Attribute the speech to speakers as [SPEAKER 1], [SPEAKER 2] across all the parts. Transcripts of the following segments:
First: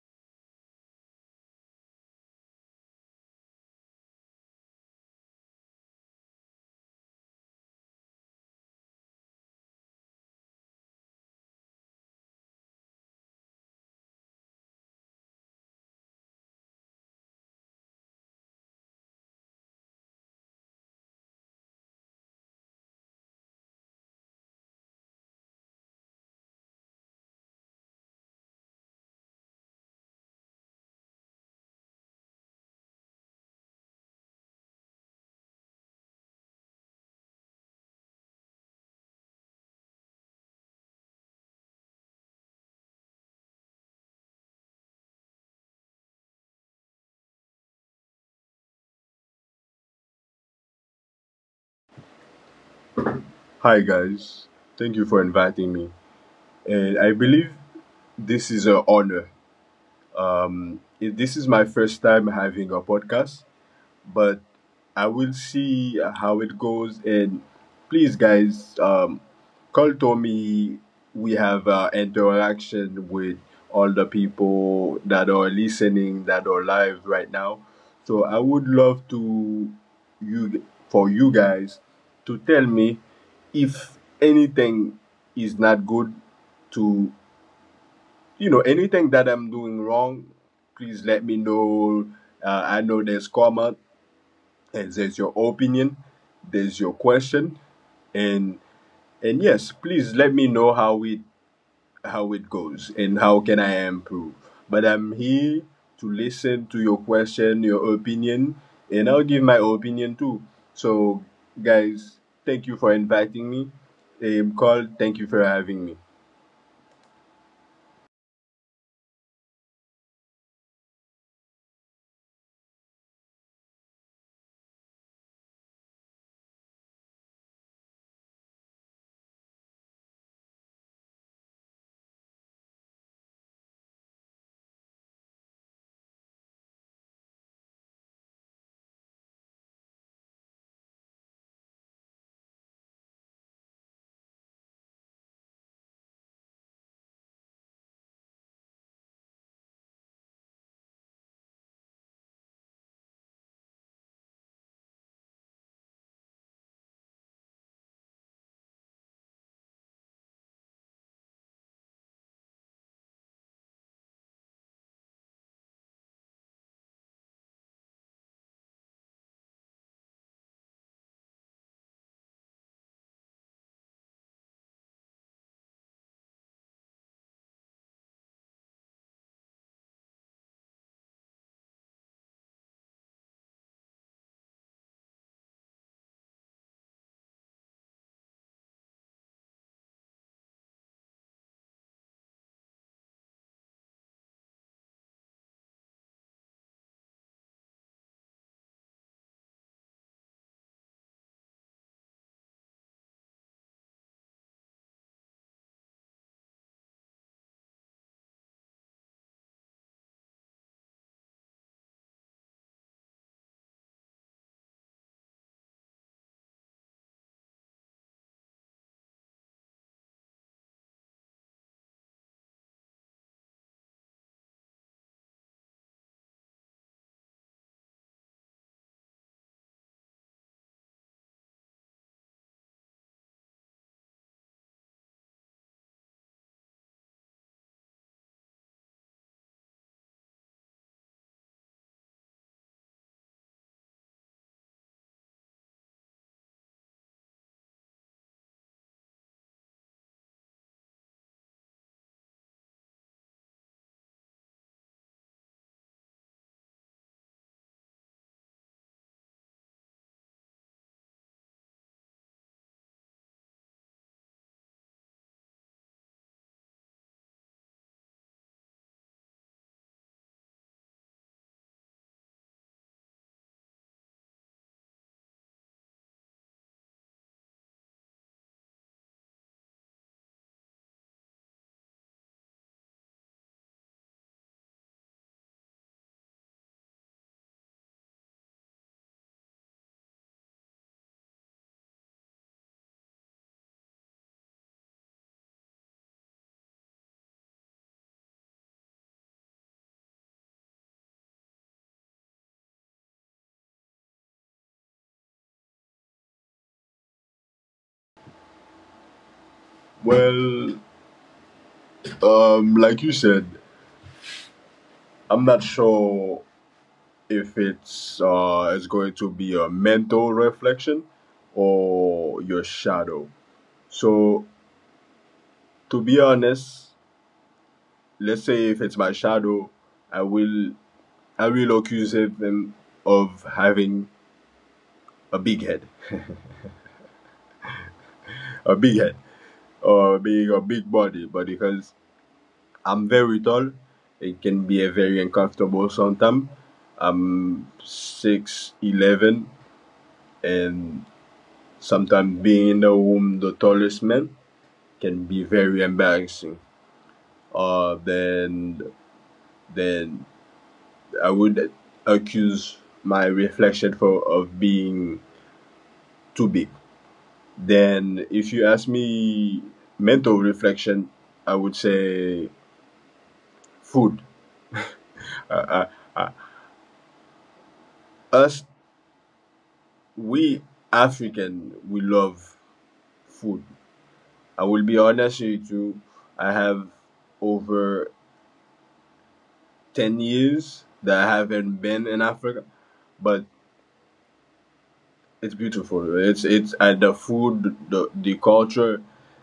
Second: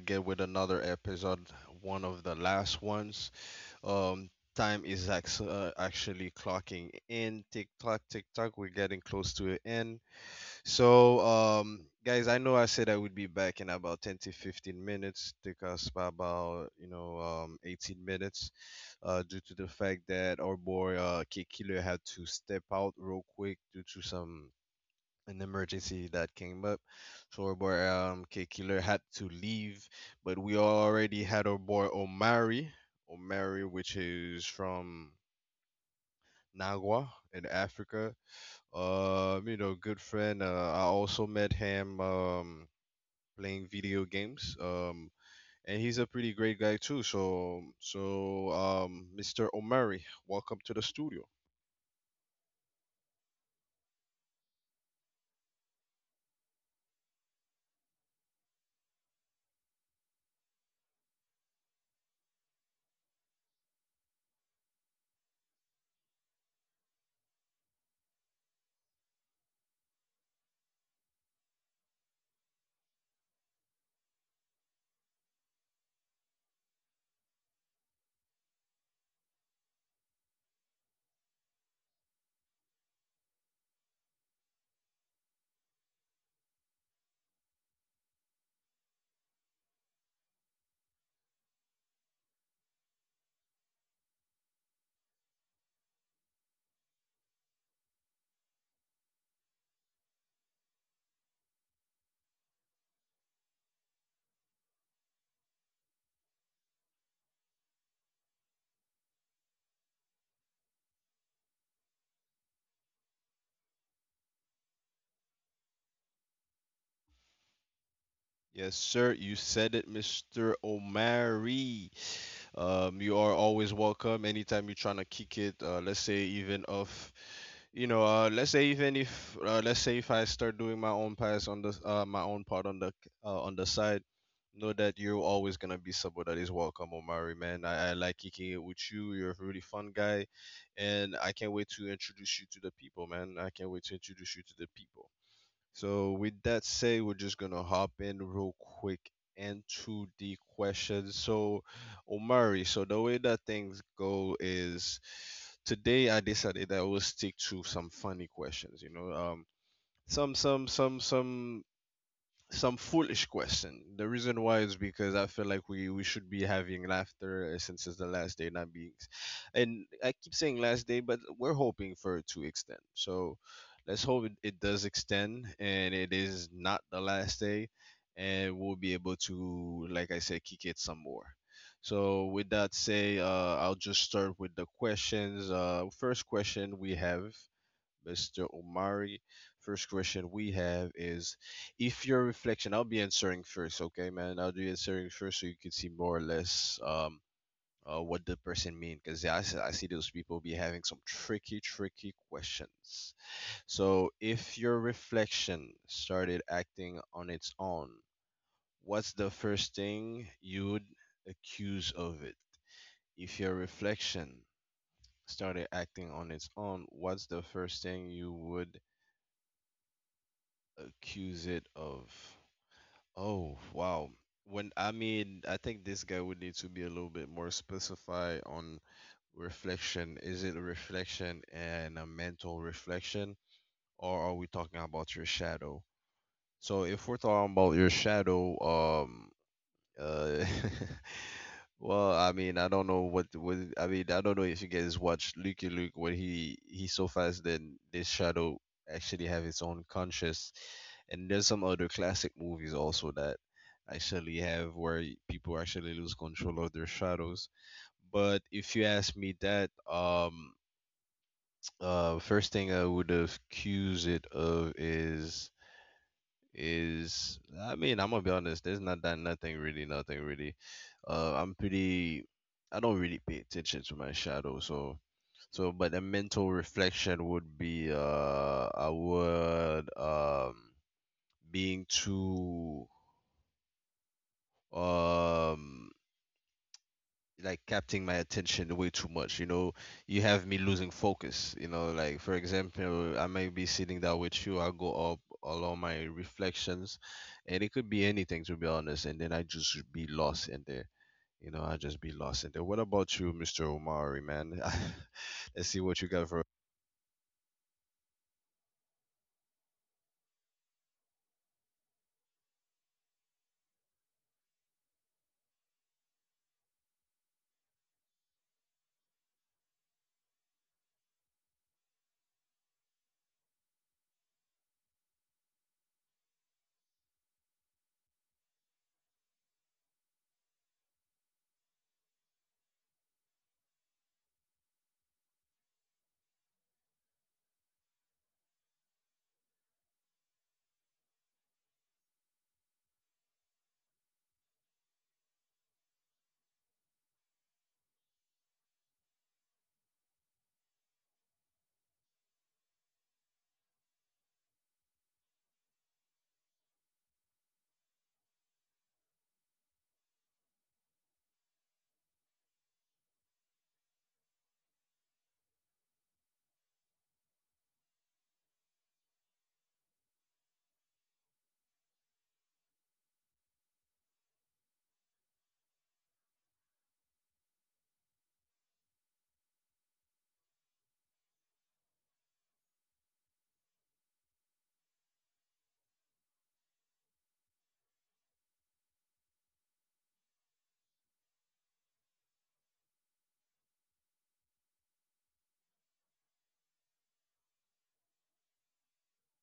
[SPEAKER 1] again with another episode, one of the last ones. Um, time is actually clocking in. Tick tock, tick tock. We're getting close to the end. So, guys, I know I said I would be back in about 10 to 15 minutes. Took us by about, 18 minutes due to the fact that our boy Kid Killer had to step out real quick due to some an emergency that came up. So our boy K Killer had to leave, but we already had our boy Omari, Omari, which is from Nagua in Africa. Good friend. I also met him playing video games. And he's a pretty great guy too. Mr. Omari, welcome to the studio.
[SPEAKER 2] Hi guys, thank you for inviting me. And I believe this is an honor. This is my first time having a podcast, but I will see how it goes. And please, guys, call Tommy. We have interaction with all the people that are listening, that are live right now. So I would love to you for you guys to tell me if anything is not good to you know anything that I'm doing wrong. Please let me know. I know there's comment and there's your opinion there's your question and yes, please let me know how it goes and how can I improve, but I'm here to listen to your question, your opinion, and I'll give my opinion too. So guys, thank you for inviting me. Carl, thank you for having me.
[SPEAKER 1] Yes, sir. You said it, Mr. Omari. You are always welcome anytime you're trying to kick it. Let's say even if you know, let's say even if let's say if I start doing my own pass on the my own part on the side, know that you're always gonna be someone that is welcome, Omari. Man, I like kicking it with you. You're a really fun guy, and I can't wait to introduce you to the people, man. I can't wait to introduce you to the people. So with that said, we're just gonna hop in real quick into the questions. So Omari, so the way that things go is today I decided I will stick to some funny questions, you know. Some some some some some foolish question. The reason why is because I feel like we should be having laughter since it's the last day, not being. And I keep saying last day, but we're hoping for it to extend. So let's hope it does extend and it is not the last day, and we'll be able to, like I said, kick it some more. So with that say, I'll just start with the questions. First question we have Mr. Omari. First question we have is if your reflection, I'll be answering first, okay, man? I'll be answering first so you can see more or less what the person mean because I see those people be having some tricky, tricky questions. So if your reflection started acting on its own, what's the first thing you would accuse of it? If your reflection started acting on its own, what's the first thing you would accuse it of? Oh, wow. when I mean I think this guy would need to be a little bit more specified on reflection. Is it a reflection and a mental reflection, or are we talking about your shadow? So if we're talking about your shadow, um. Uh, well, I don't know what I mean. I don't know if you guys watch Lucky Luke. When he he's so fast, then this shadow actually have its own conscious. And there's some other classic movies also that actually have where people actually lose control of their shadows. But if you ask me that, first thing I would have accused it of is I mean, I'm gonna be honest, there's nothing really, nothing really. I'm pretty— I don't really pay attention to my shadow, so so but a mental reflection would be I would being too um like capturing my attention way too much. You know, you have me losing focus. You know, like for example, I may be sitting down with you, I'll go up along my reflections, and it could be anything to be honest, and then I just be lost in there. You know, I just be lost in there. What about you, Mr. Omari, man? Let's see what you got for—
[SPEAKER 2] Well, like you said, I'm not sure if it's it's going to be a mental reflection or your shadow. So to be honest, let's say if it's my shadow, I will I will accuse them of having a big head, a big head, or being a big body. But because I'm very tall, it can be a very uncomfortable sometimes. I'm 6'11", and sometimes being in the room the tallest man can be very embarrassing. Then then I would accuse my reflection for of being too big. Then if you ask me mental reflection, I would say food. Uh, uh, us we African we love food. I will be honest with you. I have over 10 years that I haven't been in Africa, but it's beautiful. It's the food, the culture.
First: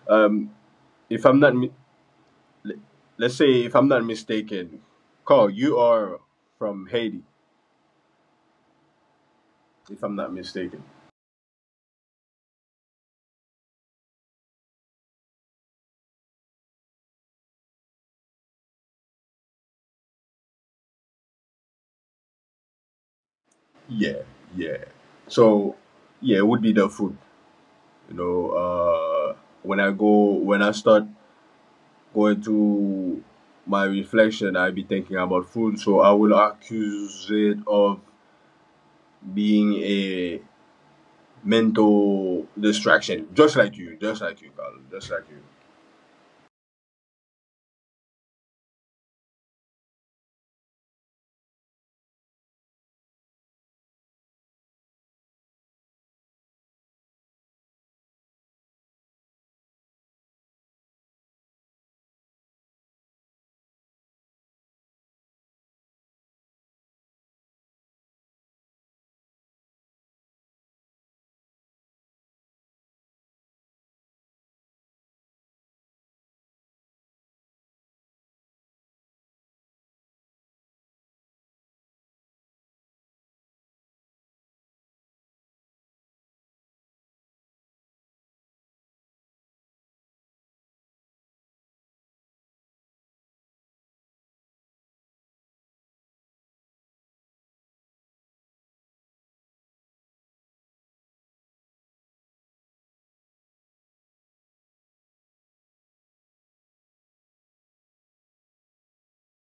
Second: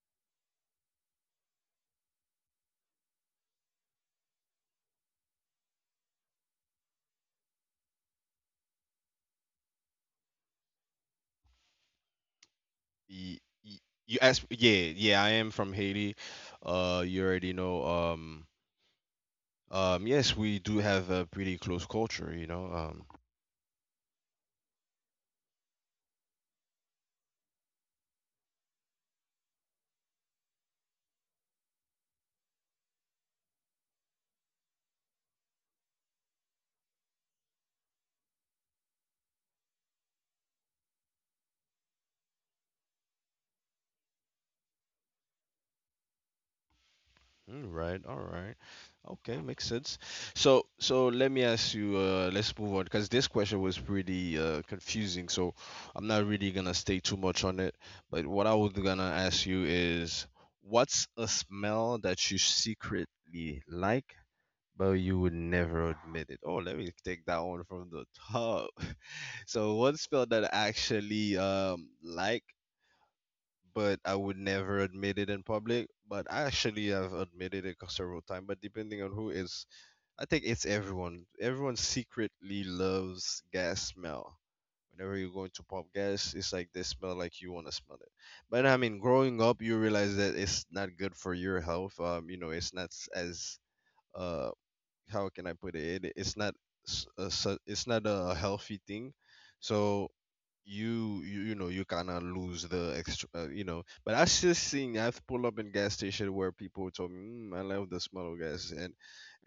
[SPEAKER 2] Um, if I'm not, mi- let's say if I'm not mistaken, Carl, you are from Haiti, if I'm not mistaken.
[SPEAKER 1] y- y- you asked— yeah, yeah, I am from Haiti. You already know yes, we do have a pretty close culture, you know.
[SPEAKER 2] Yeah, yeah. So, yeah, it would be the food. You know, when I go, when I start going to my reflection, I be thinking about food. So I will accuse it of being a mental distraction, just like you, Carl, just like you.
[SPEAKER 1] All right, all right. Okay, makes sense. So, so let me ask you, let's move on because this question was pretty confusing. So, I'm not really gonna stay too much on it. But what I was gonna ask you is, what's a smell that you secretly like, but you would never admit it? Oh, let me take that one from the top. So, one smell that I actually like but I would never admit it in public. But I actually have admitted it several times. But depending on who is, I think it's everyone. Everyone secretly loves gas smell. Whenever you're going to pump gas, it's like they smell like you want to smell it. But I mean, growing up, you realize that it's not good for your health. You know, it's not s- as uh how can I put it? It's not s- a, su- it's not a healthy thing. So you know you kind of lose the extra, you know. But I still seen I've pulled up in gas station where people told me mm, I love the smell of gas and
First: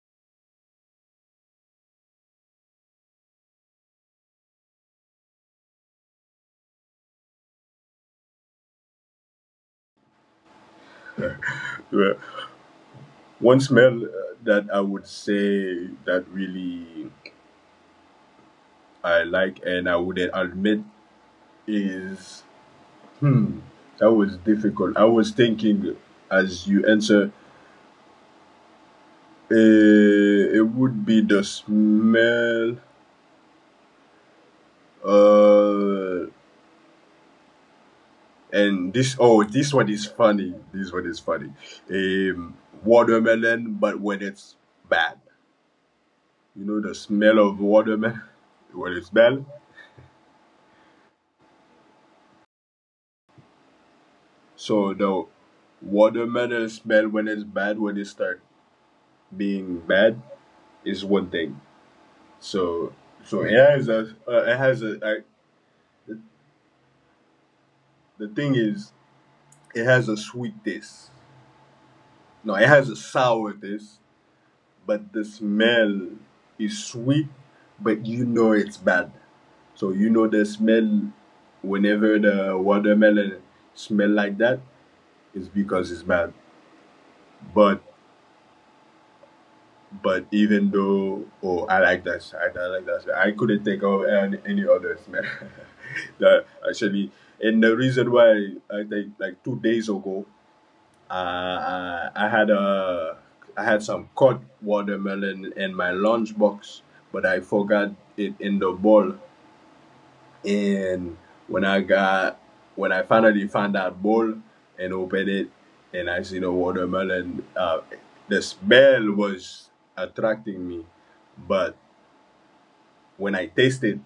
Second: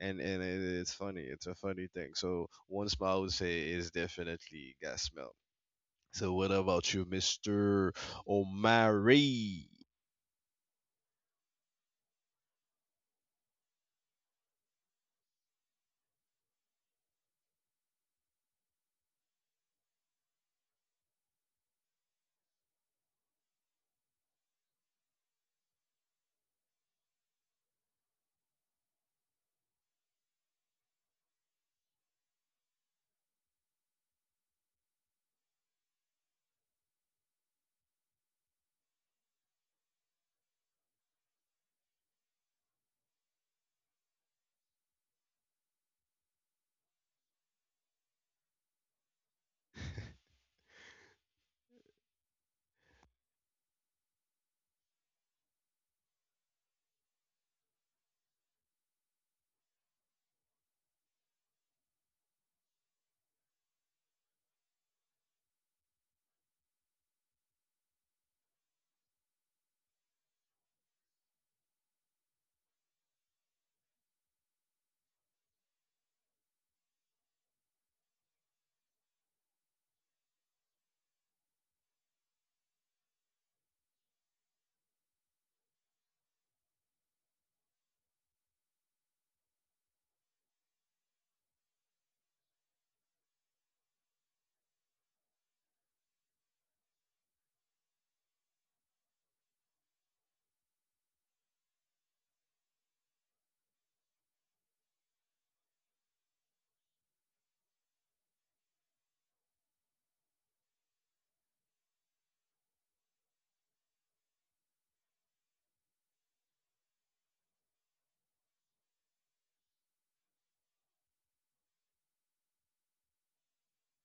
[SPEAKER 1] it's funny. It's a funny thing. So one smell I would say is definitely gas smell. So what about you, Mister Omari?
[SPEAKER 2] Yeah. One smell that I would say that really I like and I would admit is hmm, that was difficult. I was thinking as you answer, it would be the smell. Uh, and this oh, this one is funny. This one is funny. Um, watermelon, but when it's bad. You know the smell of watermelon when it's bad. So the watermelon smell when it's bad, when it start being bad, is one thing. So it has a the, the thing is it has a sweet taste. No, it has a sour taste, but the smell is sweet, but you know it's bad. So you know the smell whenever the watermelon smell like that is because it's bad. But even though, oh, I like that side, I like that side. I couldn't think of any, others, man. That actually, and the reason why I think like 2 days ago, I had I had some cut watermelon in my lunchbox, but I forgot it in the bowl and when I got when I finally found that bowl and opened it and I seen a watermelon, the smell was attracting me, but when I tasted,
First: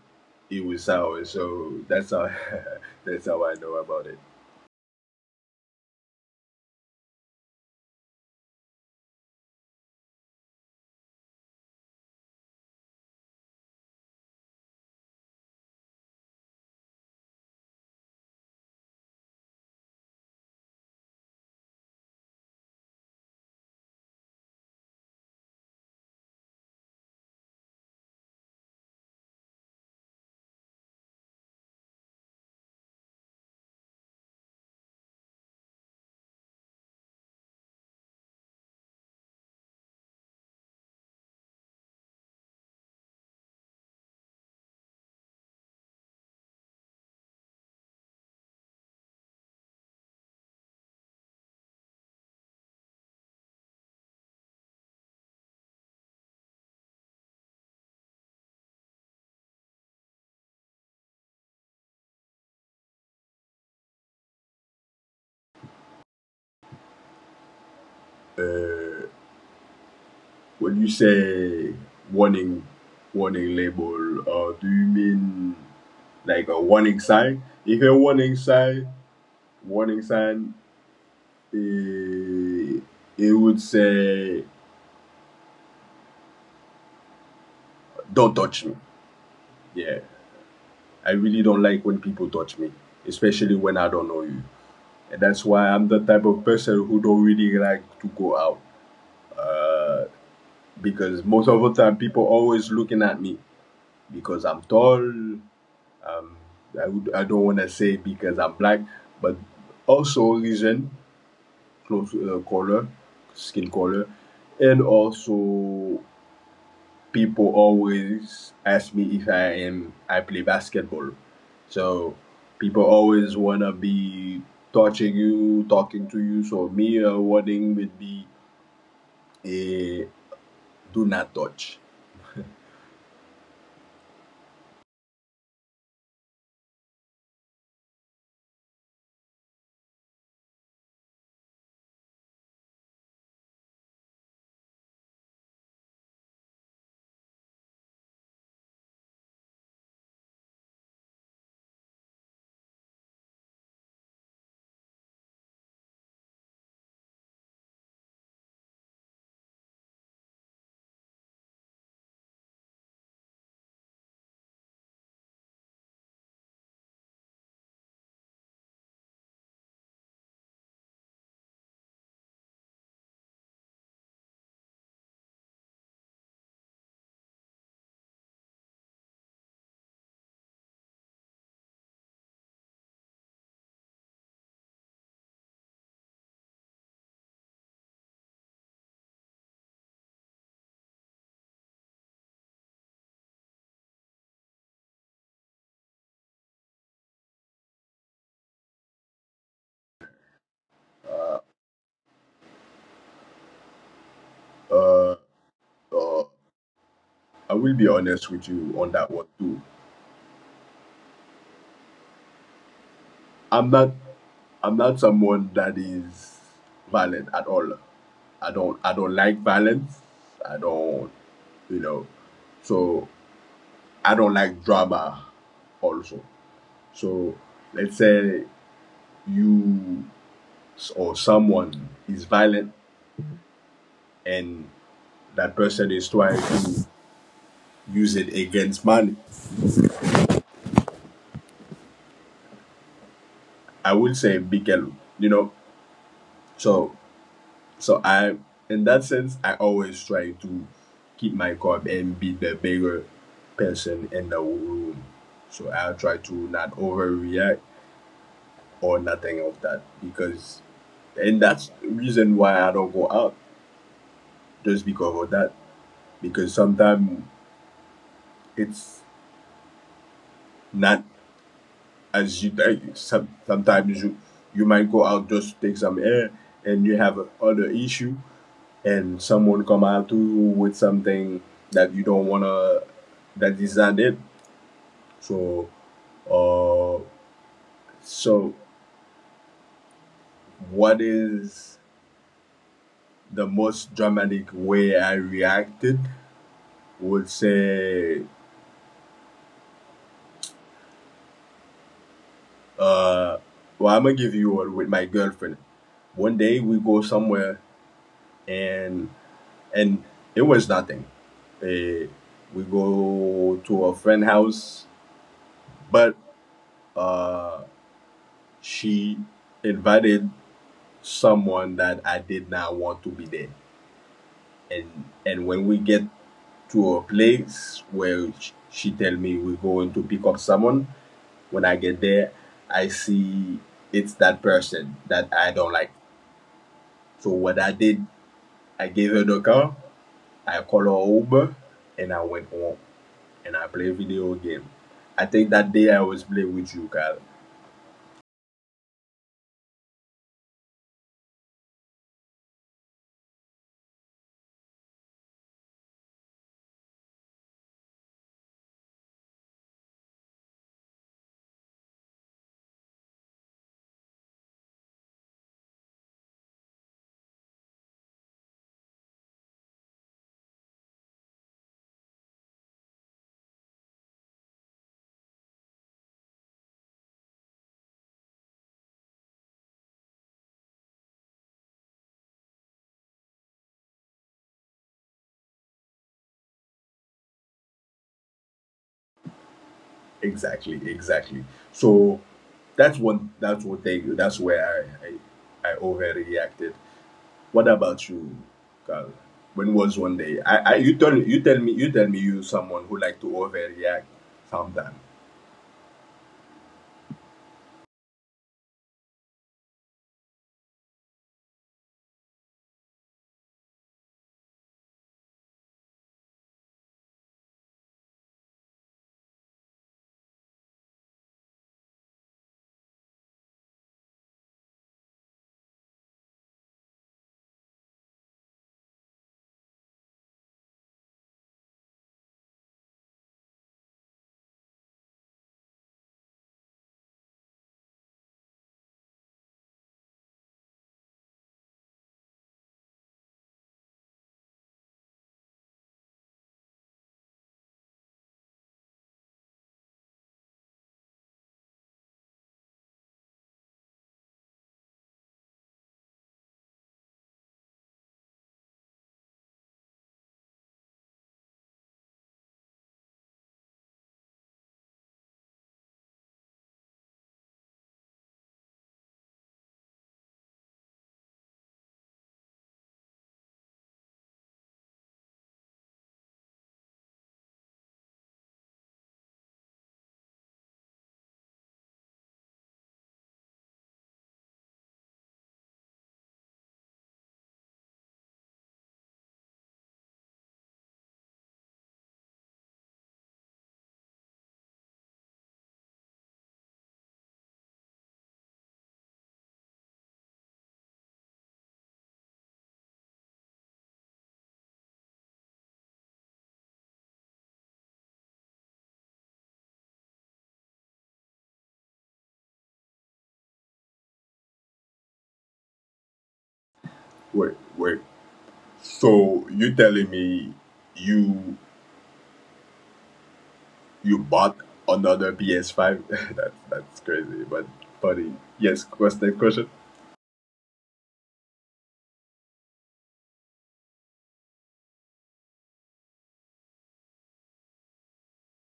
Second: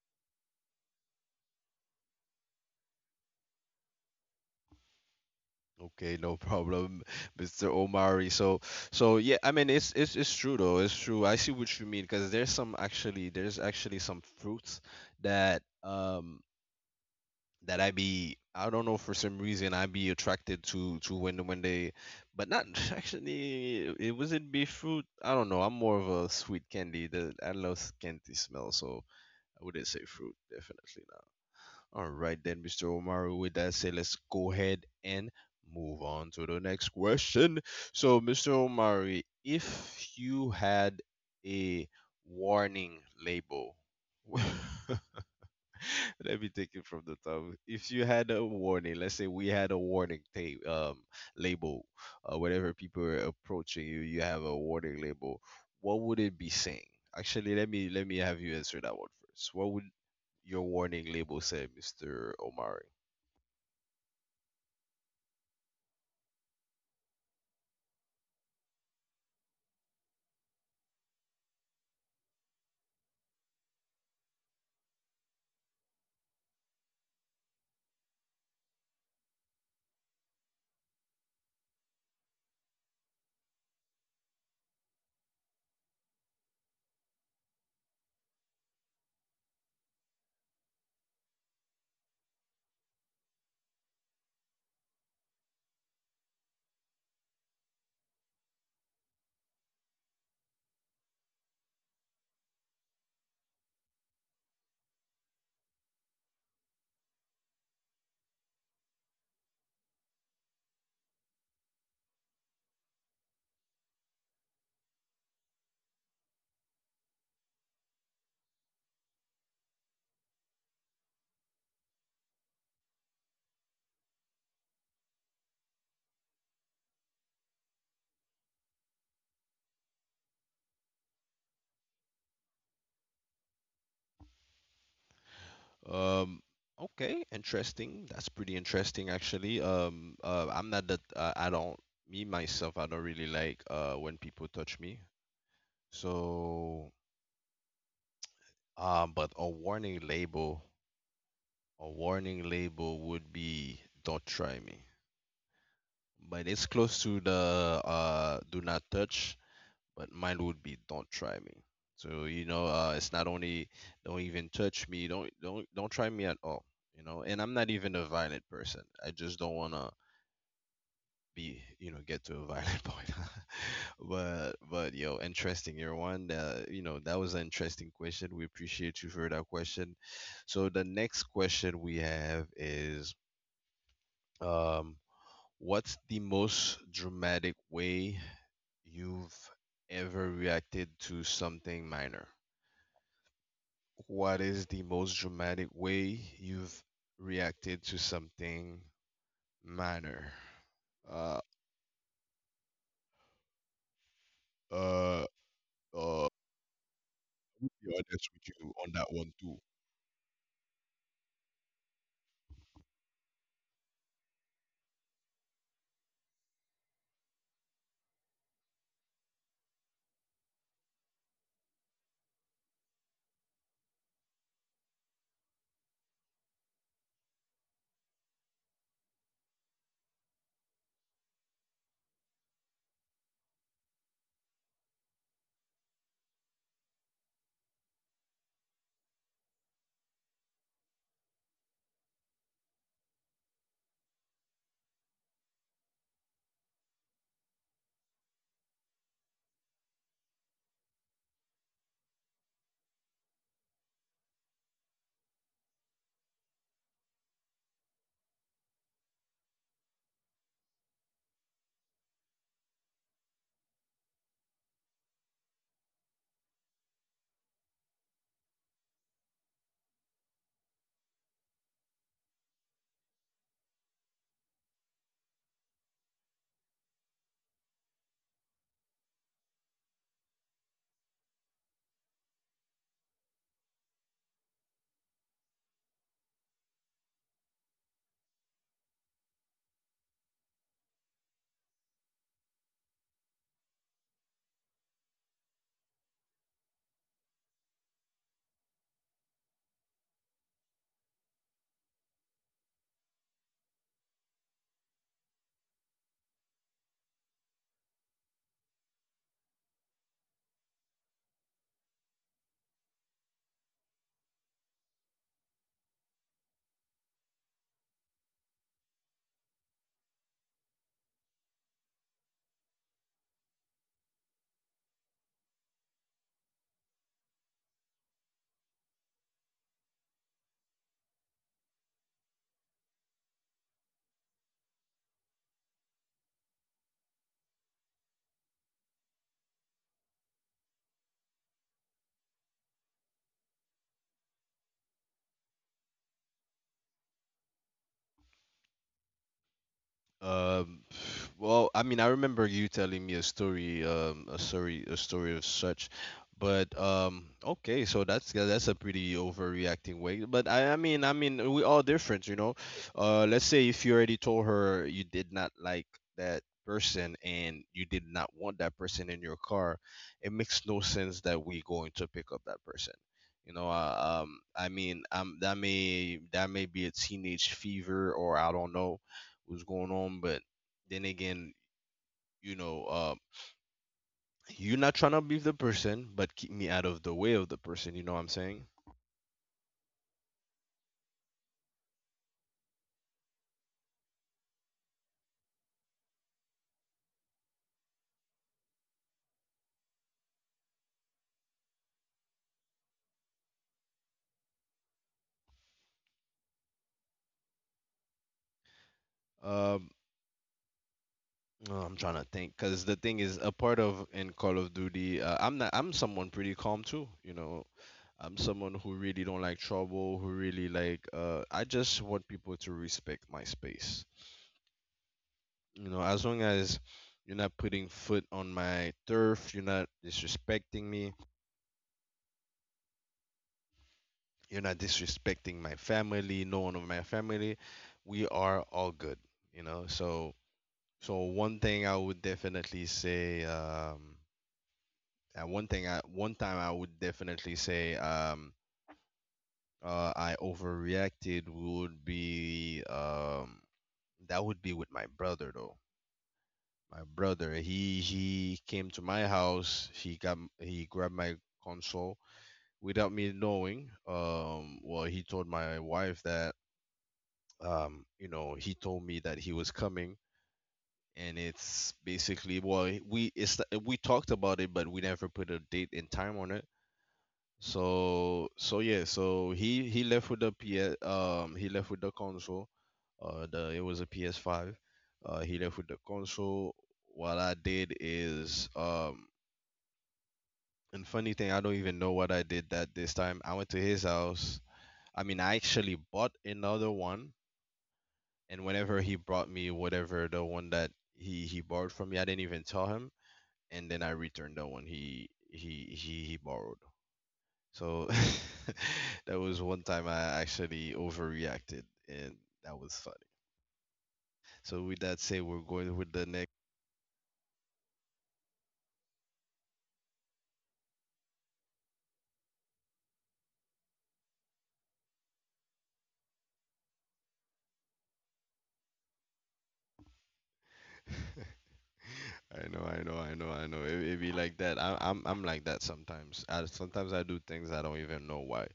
[SPEAKER 2] it was sour. So that's how that's how I know about it.
[SPEAKER 1] Okay, no problem, Mr. Omari. So, so yeah, I mean, it's true though. It's true. I see what you mean because there's some actually there's actually some fruits that that I be— I don't know, for some reason I be attracted to when they, but not actually it wasn't be fruit. I don't know. I'm more of a sweet candy. The I love candy smell, so I wouldn't say fruit. Definitely all right, then, Mr. Omar, with that said, let's go ahead and move on to the next question. So, Mr. Omari, if you had a warning label, let me take it from the top. If you had a warning, let's say we had a warning tape, label, whenever people are approaching you, you have a warning label. What would it be saying? Actually, let me have you answer that one first. What would your warning label say, Mr. Omari?
[SPEAKER 2] Uh, when you say warning warning label, do you mean like a warning sign? If a warning sign, warning sign, Uh, it would say, don't touch me. Yeah, I really don't like when people touch me, especially when I don't know you. And that's why I'm the type of person who don't really like to go out. Uh, because most of the time, people always looking at me because I'm tall. Would, I don't want to say because I'm black, but also reason, close color, skin color, and also people always ask me if I play basketball. So people always wanna be touching you, talking to you. So me warning would be a do not touch.
[SPEAKER 1] Um, okay, interesting. That's pretty interesting, actually. I'm not that I don't— me myself, I don't really like when people touch me. So but a warning label would be "Don't try me," but it's close to the "Do not touch." But mine would be "Don't try me." So you know, it's not only "Don't even touch me," don't try me at all. You know, and I'm not even a violent person. I just don't wanna be— you know, get to a violent point but yo interesting. You're one that, you know, that was an interesting question. We appreciate you for that question. So the next question we have is um what's the most dramatic way you've ever reacted to something minor? What is the most dramatic way you've reacted to something minor? uh
[SPEAKER 2] Uh,
[SPEAKER 1] uh
[SPEAKER 2] uh,
[SPEAKER 1] uh
[SPEAKER 2] I
[SPEAKER 1] be
[SPEAKER 2] will be
[SPEAKER 1] honest
[SPEAKER 2] honest with
[SPEAKER 1] with you
[SPEAKER 2] you
[SPEAKER 1] on
[SPEAKER 2] on that
[SPEAKER 1] that
[SPEAKER 2] one
[SPEAKER 1] one too.
[SPEAKER 2] too. I'm not I'm not someone that is violent at all. I don't like violence. I don't you know so I don't like drama also. So let's say you or someone is violent and that person is trying to use it against money. I would say Bikelu, you know. So I in that sense I always try to keep my cup and be the bigger person in the room. So I try to not overreact or nothing of that because and that's the reason why I don't go out just because of that. Because sometimes it's not as you think. Sometimes you might go out just to take some air, and you have other issue, and someone come out to you with something that you don't wanna that is not it. So, uh, so what is the most dramatic way I reacted? Would say, uh, well, I'm gonna give you one with my girlfriend. One day we go somewhere and and it was nothing. Eh, we go to a friend house, but uh, she invited someone that I did not want to be there. And when we get to a place where she tell me we're going to pick up someone, when I get there, I see it's that person that I don't like. So what I did, I gave her the car, I called a Uber, and I went home, and I play video game. I think that day I was playing with you, Kyle.
[SPEAKER 1] Um, Well, I mean, I remember you telling me a story, a story of such, but okay, so that's— yeah, that's a pretty overreacting way. But I mean, we all different, you know. Let's say if you already told her you did not like that person and you did not want that person in your car, it makes no sense that we going to pick up that person. You know, I mean, that may— that may be a teenage fever or I don't know what's going on, but then again, you know, you're not trying to be the person, but keep me out of the way of the person. You know what I'm saying?
[SPEAKER 2] Exactly, exactly. So that's one. That's one thing. That's where I overreacted. What about you, Kyle? When was one day? I you tell me you someone who like to overreact sometimes.
[SPEAKER 1] Um, oh, I'm trying to think because the thing is a part of in Call of Duty. I'm not. I'm someone pretty calm too. You know, I'm someone who really don't like trouble. Who really like. I just want people to respect my space. You know, as long as you're not putting foot on my turf, you're not disrespecting me— you're not disrespecting my family, no one of my family. We are all good, you know. So, so one thing I would definitely say, and one thing I, one time I would definitely say, I overreacted would be, that would be with my brother though. My brother, he came to my house. He got he grabbed my console without me knowing. He told my wife that he told me that he was coming, and it's basically we talked about it, but we never put a date and time on it. So yeah, so he left with the PS um he left with the console, the it was a PS5. He left with the console. What I did is and funny thing, I don't even know what I did that this time. I went to his house. I mean, I actually bought another one. And whenever he brought me whatever the one that he borrowed from me, I didn't even tell him, and then I returned the one he borrowed. So that was one time I actually overreacted, and that was funny. So with that say we're going with the next.
[SPEAKER 2] Wait, wait. So you telling me you you bought another PS5? That's crazy, but funny. Yes, what's next question?
[SPEAKER 1] I know, I know, I know, I know. It be like that. I'm like that sometimes. I, sometimes I do things I don't even know why.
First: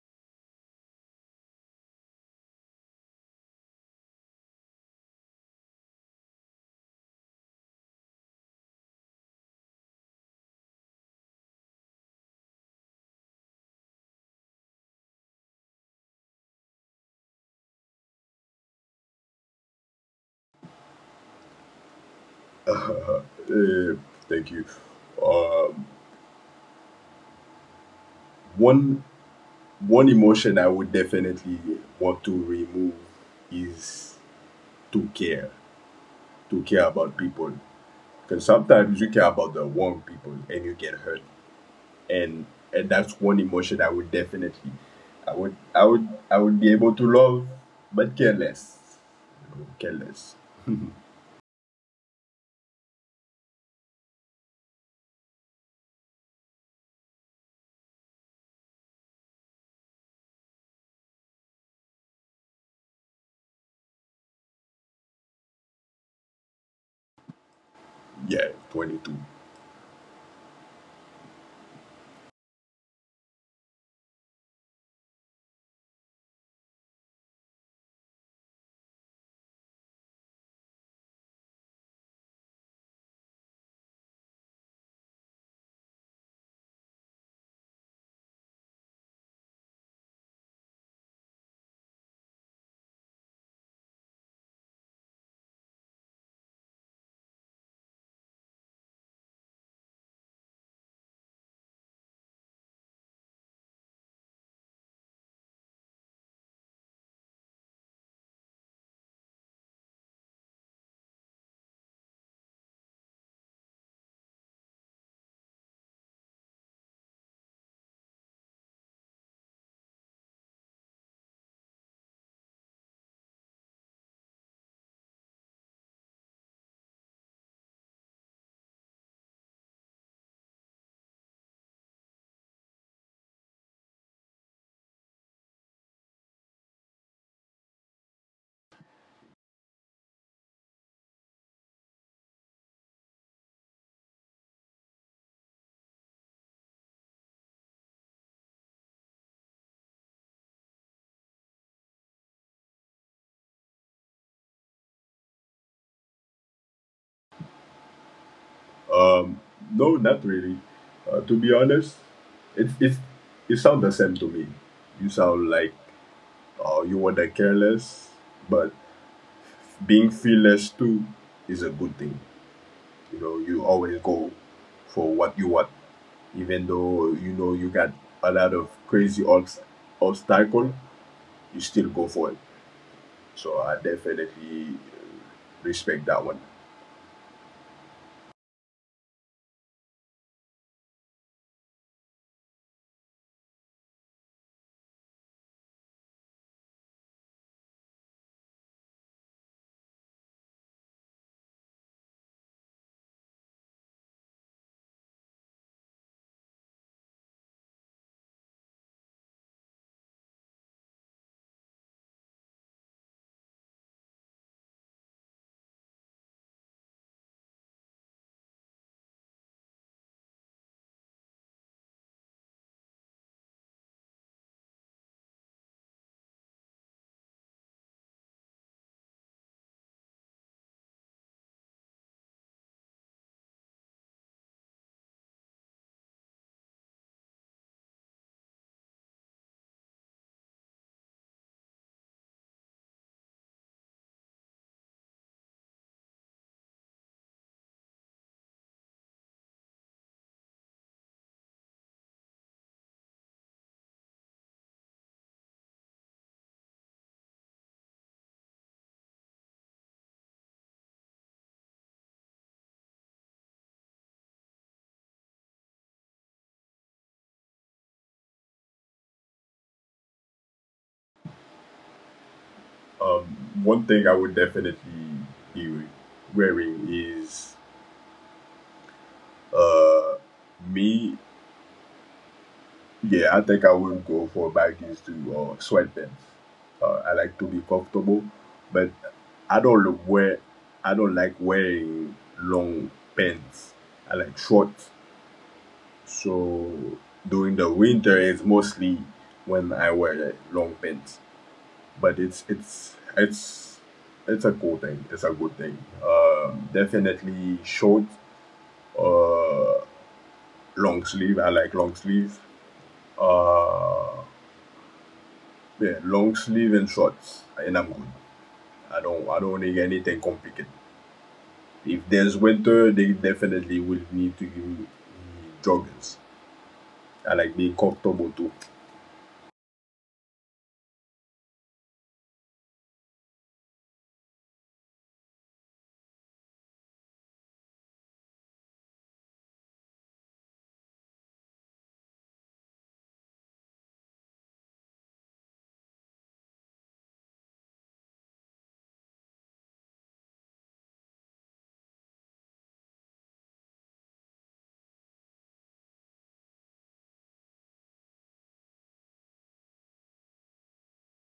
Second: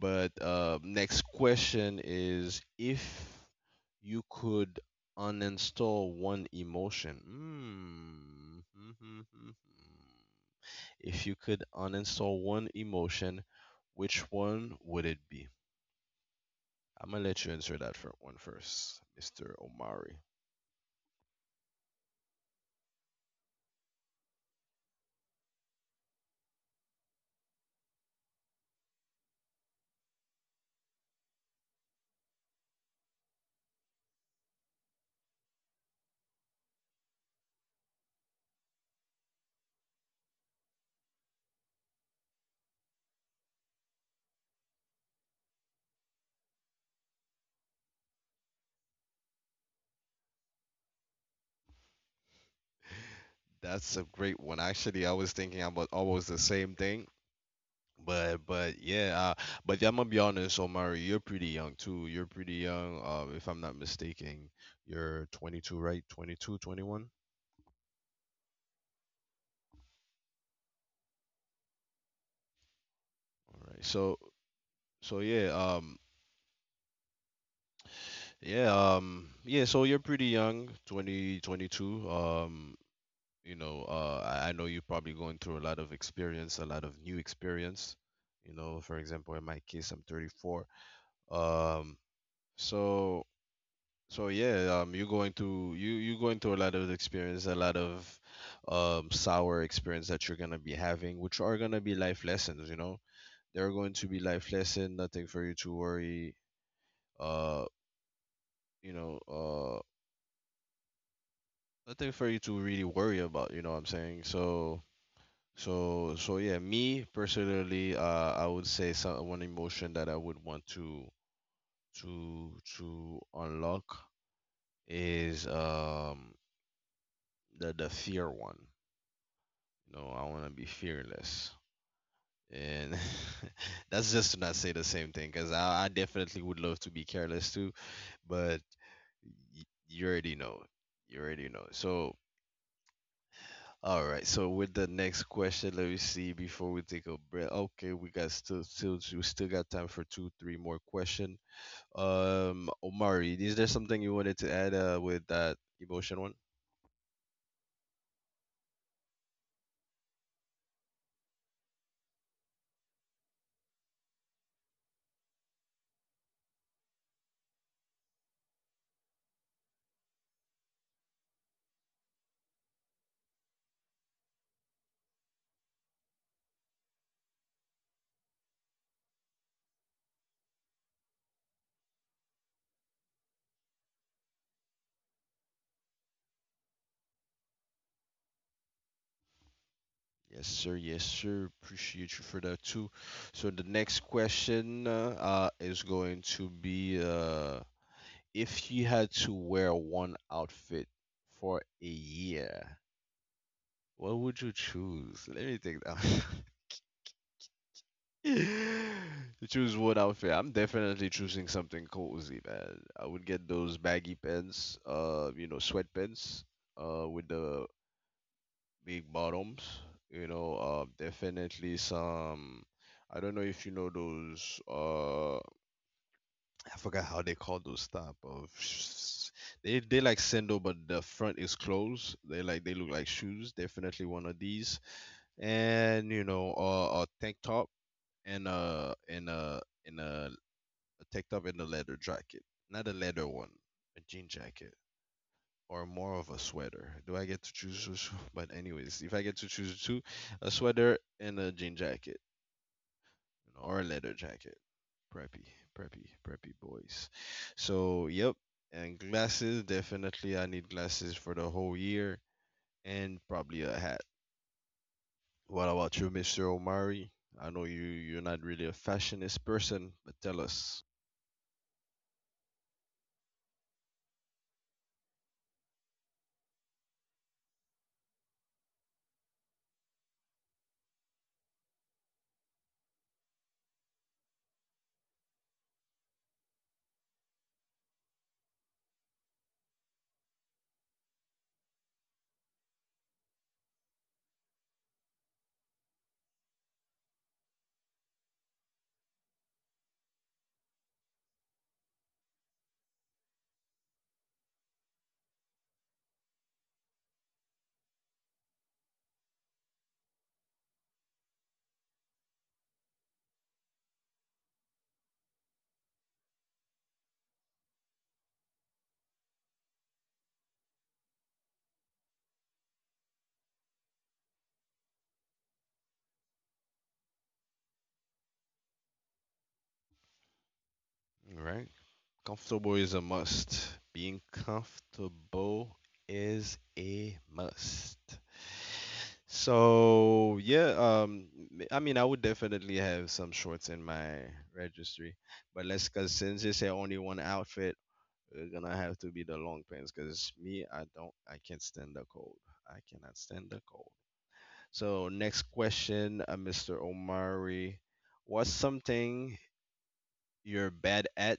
[SPEAKER 1] But next question is if you could uninstall one emotion. Mm. If you could uninstall one emotion, which one would it be? I'm gonna let you answer that for one first, Mr. Omari.
[SPEAKER 2] Uh, thank you. Um, one emotion I would definitely want to remove is to care, to care about people. Because sometimes you care about the wrong people and you get hurt, and that's one emotion I would definitely, I would be able to love, but care less, care less.
[SPEAKER 1] That's a great one. Actually, I was thinking about almost the same thing, but yeah, but yeah, I'm gonna be honest, Omari, you're pretty young too. You're pretty young, if I'm not mistaken. You're 22, right? 22, 21.
[SPEAKER 2] Yeah, 22.
[SPEAKER 1] All right. So yeah, yeah. So you're pretty young, 20, 22. You know, I know you're probably going through a lot of experience, a lot of new experience. You know, for example, in my case, I'm 34. Um, so So yeah, you're going to you're going through a lot of experience, a lot of sour experience that you're gonna be having, which are gonna be life lessons. You know, they're going to be life lesson. Nothing for you to worry. Uh, you know, uh, nothing for you to really worry about. You know what I'm saying? So yeah, me personally, I would say some one emotion that I would want to to unlock is the fear one. You know, I want to be fearless. And that's just to not say the same thing, because I definitely would love to be careless too, but you already know. You already know. So, all right. So, with the next question, let me see before we take a breath. Okay, we got we still got time for two, three more question. Omari, is there something you wanted to add with that emotion one?
[SPEAKER 2] Um, no, not really. To be honest, it, it, it sounds the same to me. You sound like you were the careless, but being fearless too is a good thing. You know, you always go for what you want, even though you know you got a lot of crazy obstacle, you still go for it. So I definitely respect that one.
[SPEAKER 1] Yes, sir. Yes, sir. Appreciate you for that too. So the next question is going to be if you had to wear one outfit for a year, what would you choose? Let me think that. You choose one outfit. I'm definitely choosing something cozy, man. I would get those baggy pants, you know, sweatpants, with the big bottoms. You know, definitely some. I don't know if you know those. I forgot how they call those type of. They like sandal, but the front is closed. They like they look like shoes. Definitely one of these, and you know, a tank top and a and a and a, a tank top and a leather jacket, not a leather one, a jean jacket or more of a sweater? Do I get to choose? Which one? But anyways, if I get to choose two, a sweater and a jean jacket, you know, or a leather jacket. Preppy, preppy boys. So yep, and glasses definitely. I need glasses for the whole year and probably a hat. What about you, Mr. Omari? I know you're not really a fashionist person, but tell us.
[SPEAKER 2] Um, one thing I would definitely be wearing is Uh, me, yeah, I think I would go for baggies too or sweatpants. I like to be comfortable, but I don't look wear, I don't like wearing long pants. I like shorts. So during the winter, it's mostly when I wear like, long pants. But it's a cool thing. It's a good thing. Definitely short, uh, long sleeve. I like long sleeves. Uh, yeah, long sleeve and shorts, and I'm good. I don't need anything complicated. If there's winter, they definitely will need to give me joggers. I like being comfortable too.
[SPEAKER 1] All right. Comfortable is a must. Being comfortable is a must. So yeah, I mean, I would definitely have some shorts in my registry, but let's cause since it's a only one outfit, it's gonna have to be the long pants. Cause me, I don't, I can't stand the cold. I cannot stand the cold. So next question, Mr. Omari, what's something you're bad at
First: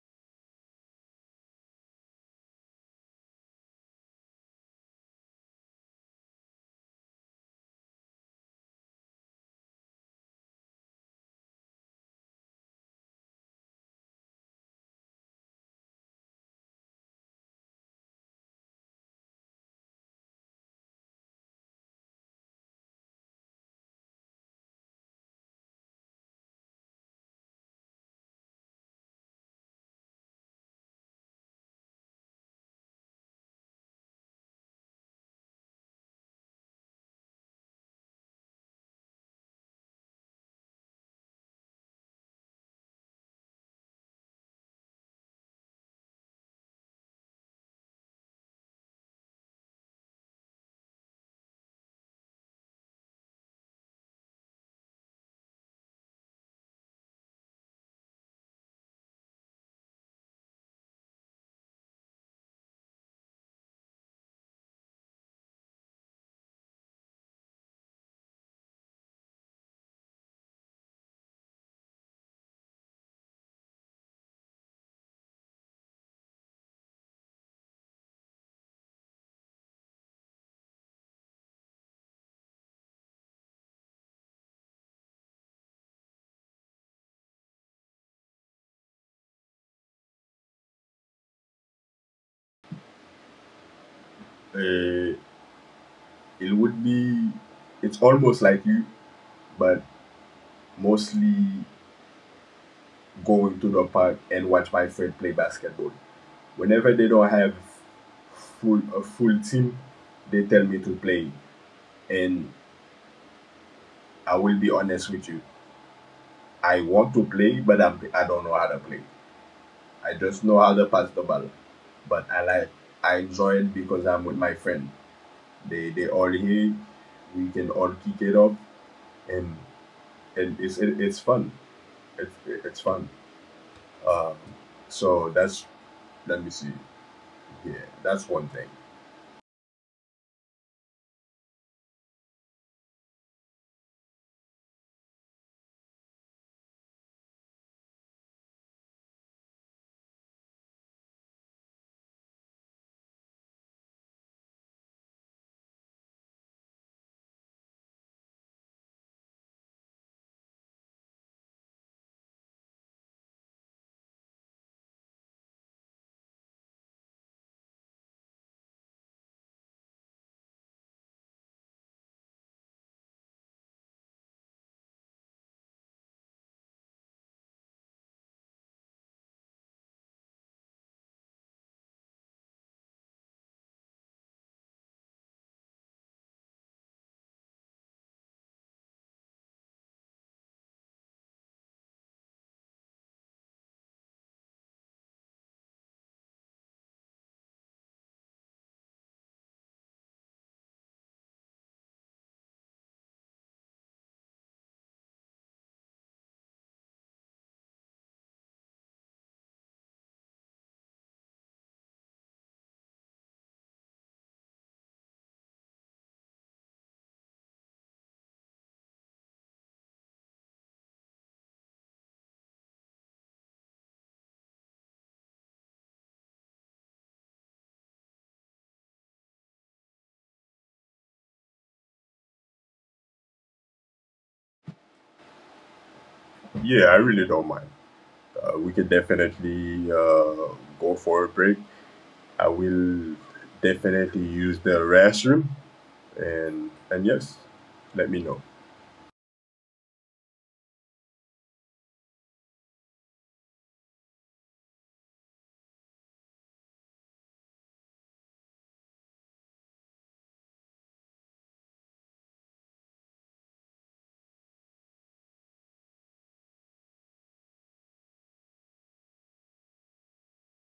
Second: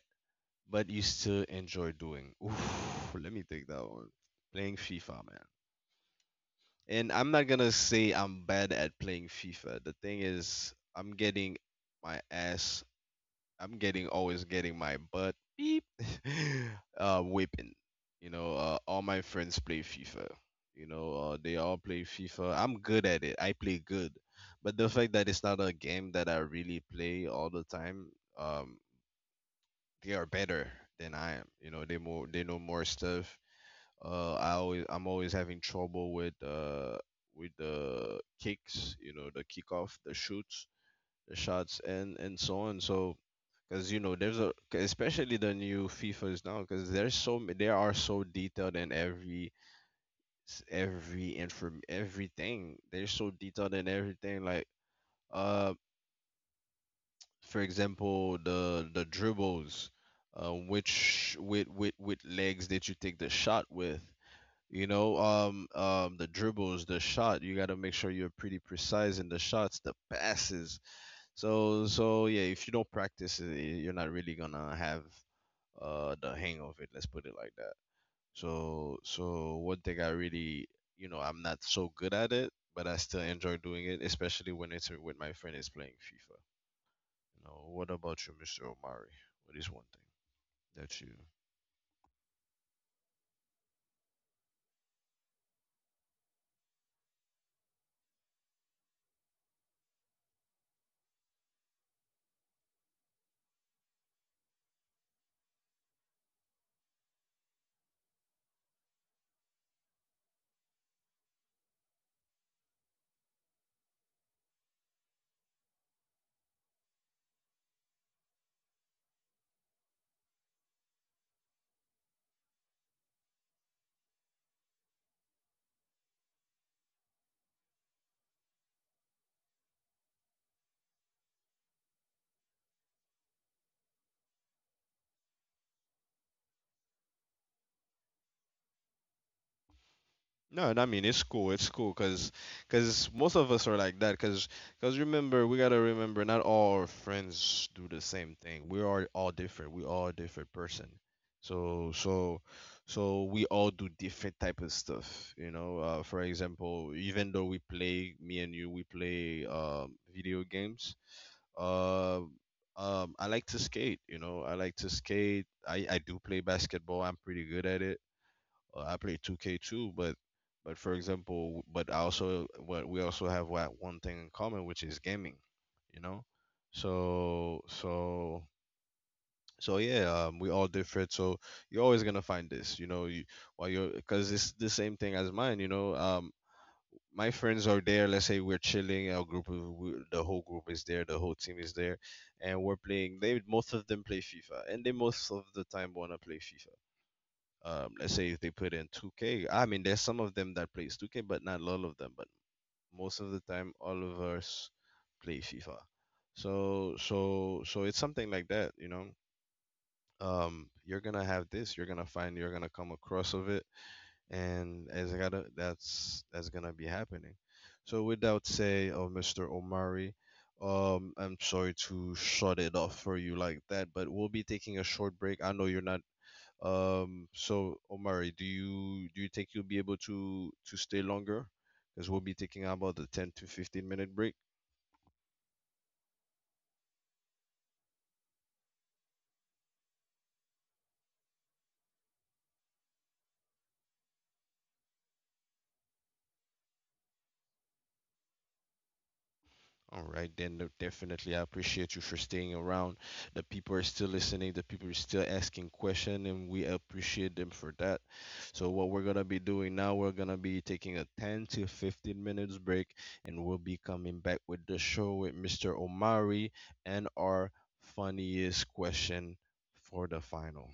[SPEAKER 1] but you still enjoy doing? Oof, let me take that one. Playing FIFA. And I'm not gonna say I'm bad at playing FIFA. The thing is, I'm getting my ass. I'm getting always getting my butt beep whipping. You know, all my friends play FIFA. You know, they all play FIFA. I'm good at it. I play good, but the fact that it's not a game that I really play all the time, um, they are better than I am. You know, they know more stuff. I'm always having trouble with the kicks, you know, the kickoff, the shoots, the shots, and so on. So because you know there's a 'cause especially the new fifas now, because they are so detailed in every s- every inform everything. They're so detailed in everything, like uh for example, the dribbles, which with legs that you take the shot with. You know, the dribbles, the shot. You got to make sure you're pretty precise in the shots, the passes. So yeah, if you don't practice it, you're not really gonna have the hang of it. Let's put it like that. So one thing I really, you know, I'm not so good at it, but I still enjoy doing it, especially when it's when my friend is playing FIFA. You know, what about you, Mr. Omari? What is one thing that you.
[SPEAKER 2] Uh, it would be, it's almost like you, but mostly going to the park and watch my friend play basketball. Whenever they don't have full a full team, they tell me to play, and I will be honest with you, I want to play, but I don't know how to play. I just know how to pass the ball. But I enjoy it because I'm with my friend. They all here. We can all kick it up, and it's it's fun. It's fun. Um, so that's let me see. Yeah, that's one thing.
[SPEAKER 1] No, I mean it's cool. It's cool because most of us are like that. Because remember, we gotta remember, not all our friends do the same thing. We are all different. We all different person. So so so we all do different type of stuff. You know, for example, even though we play, me and you, we play video games. Uh, I like to skate. You know, I like to skate. I do play basketball. I'm pretty good at it. I play 2K2, but for example, but I also what we also have what one thing in common, which is gaming, you know. So so so yeah, we all different. So you're always gonna find this, you know. You while you're because it's the same thing as mine, you know. My friends are there. Let's say we're chilling. Our group, of- we- the whole group is there. The whole team is there, and we're playing. They most of them play FIFA, and they most of the time wanna play FIFA. Let's say if they put in 2K, I mean, there's some of them that plays 2K, but not all of them. But most of the time, all of us play FIFA. So it's something like that, you know. You're gonna have this. You're gonna find. You're gonna come across of it, and that's gonna be happening. So, without say, oh, Mr. Omari, I'm sorry to shut it off for you like that, but we'll be taking a short break. I know you're not. Um, so Omari, do you think you'll be able to stay longer? Because we'll be taking about the 10 to 15 minute break.
[SPEAKER 2] Yeah, I really don't mind. We could definitely go for a break. I will definitely use the restroom, and yes, let me know.
[SPEAKER 1] All right, then definitely I appreciate you for staying around. The people are still listening, the people are still asking questions, and we appreciate them for that. So what we're gonna be doing now, we're gonna be taking a 10 to 15 minutes break, and we'll be coming back with the show with Mr. Omari and our funniest question for the final.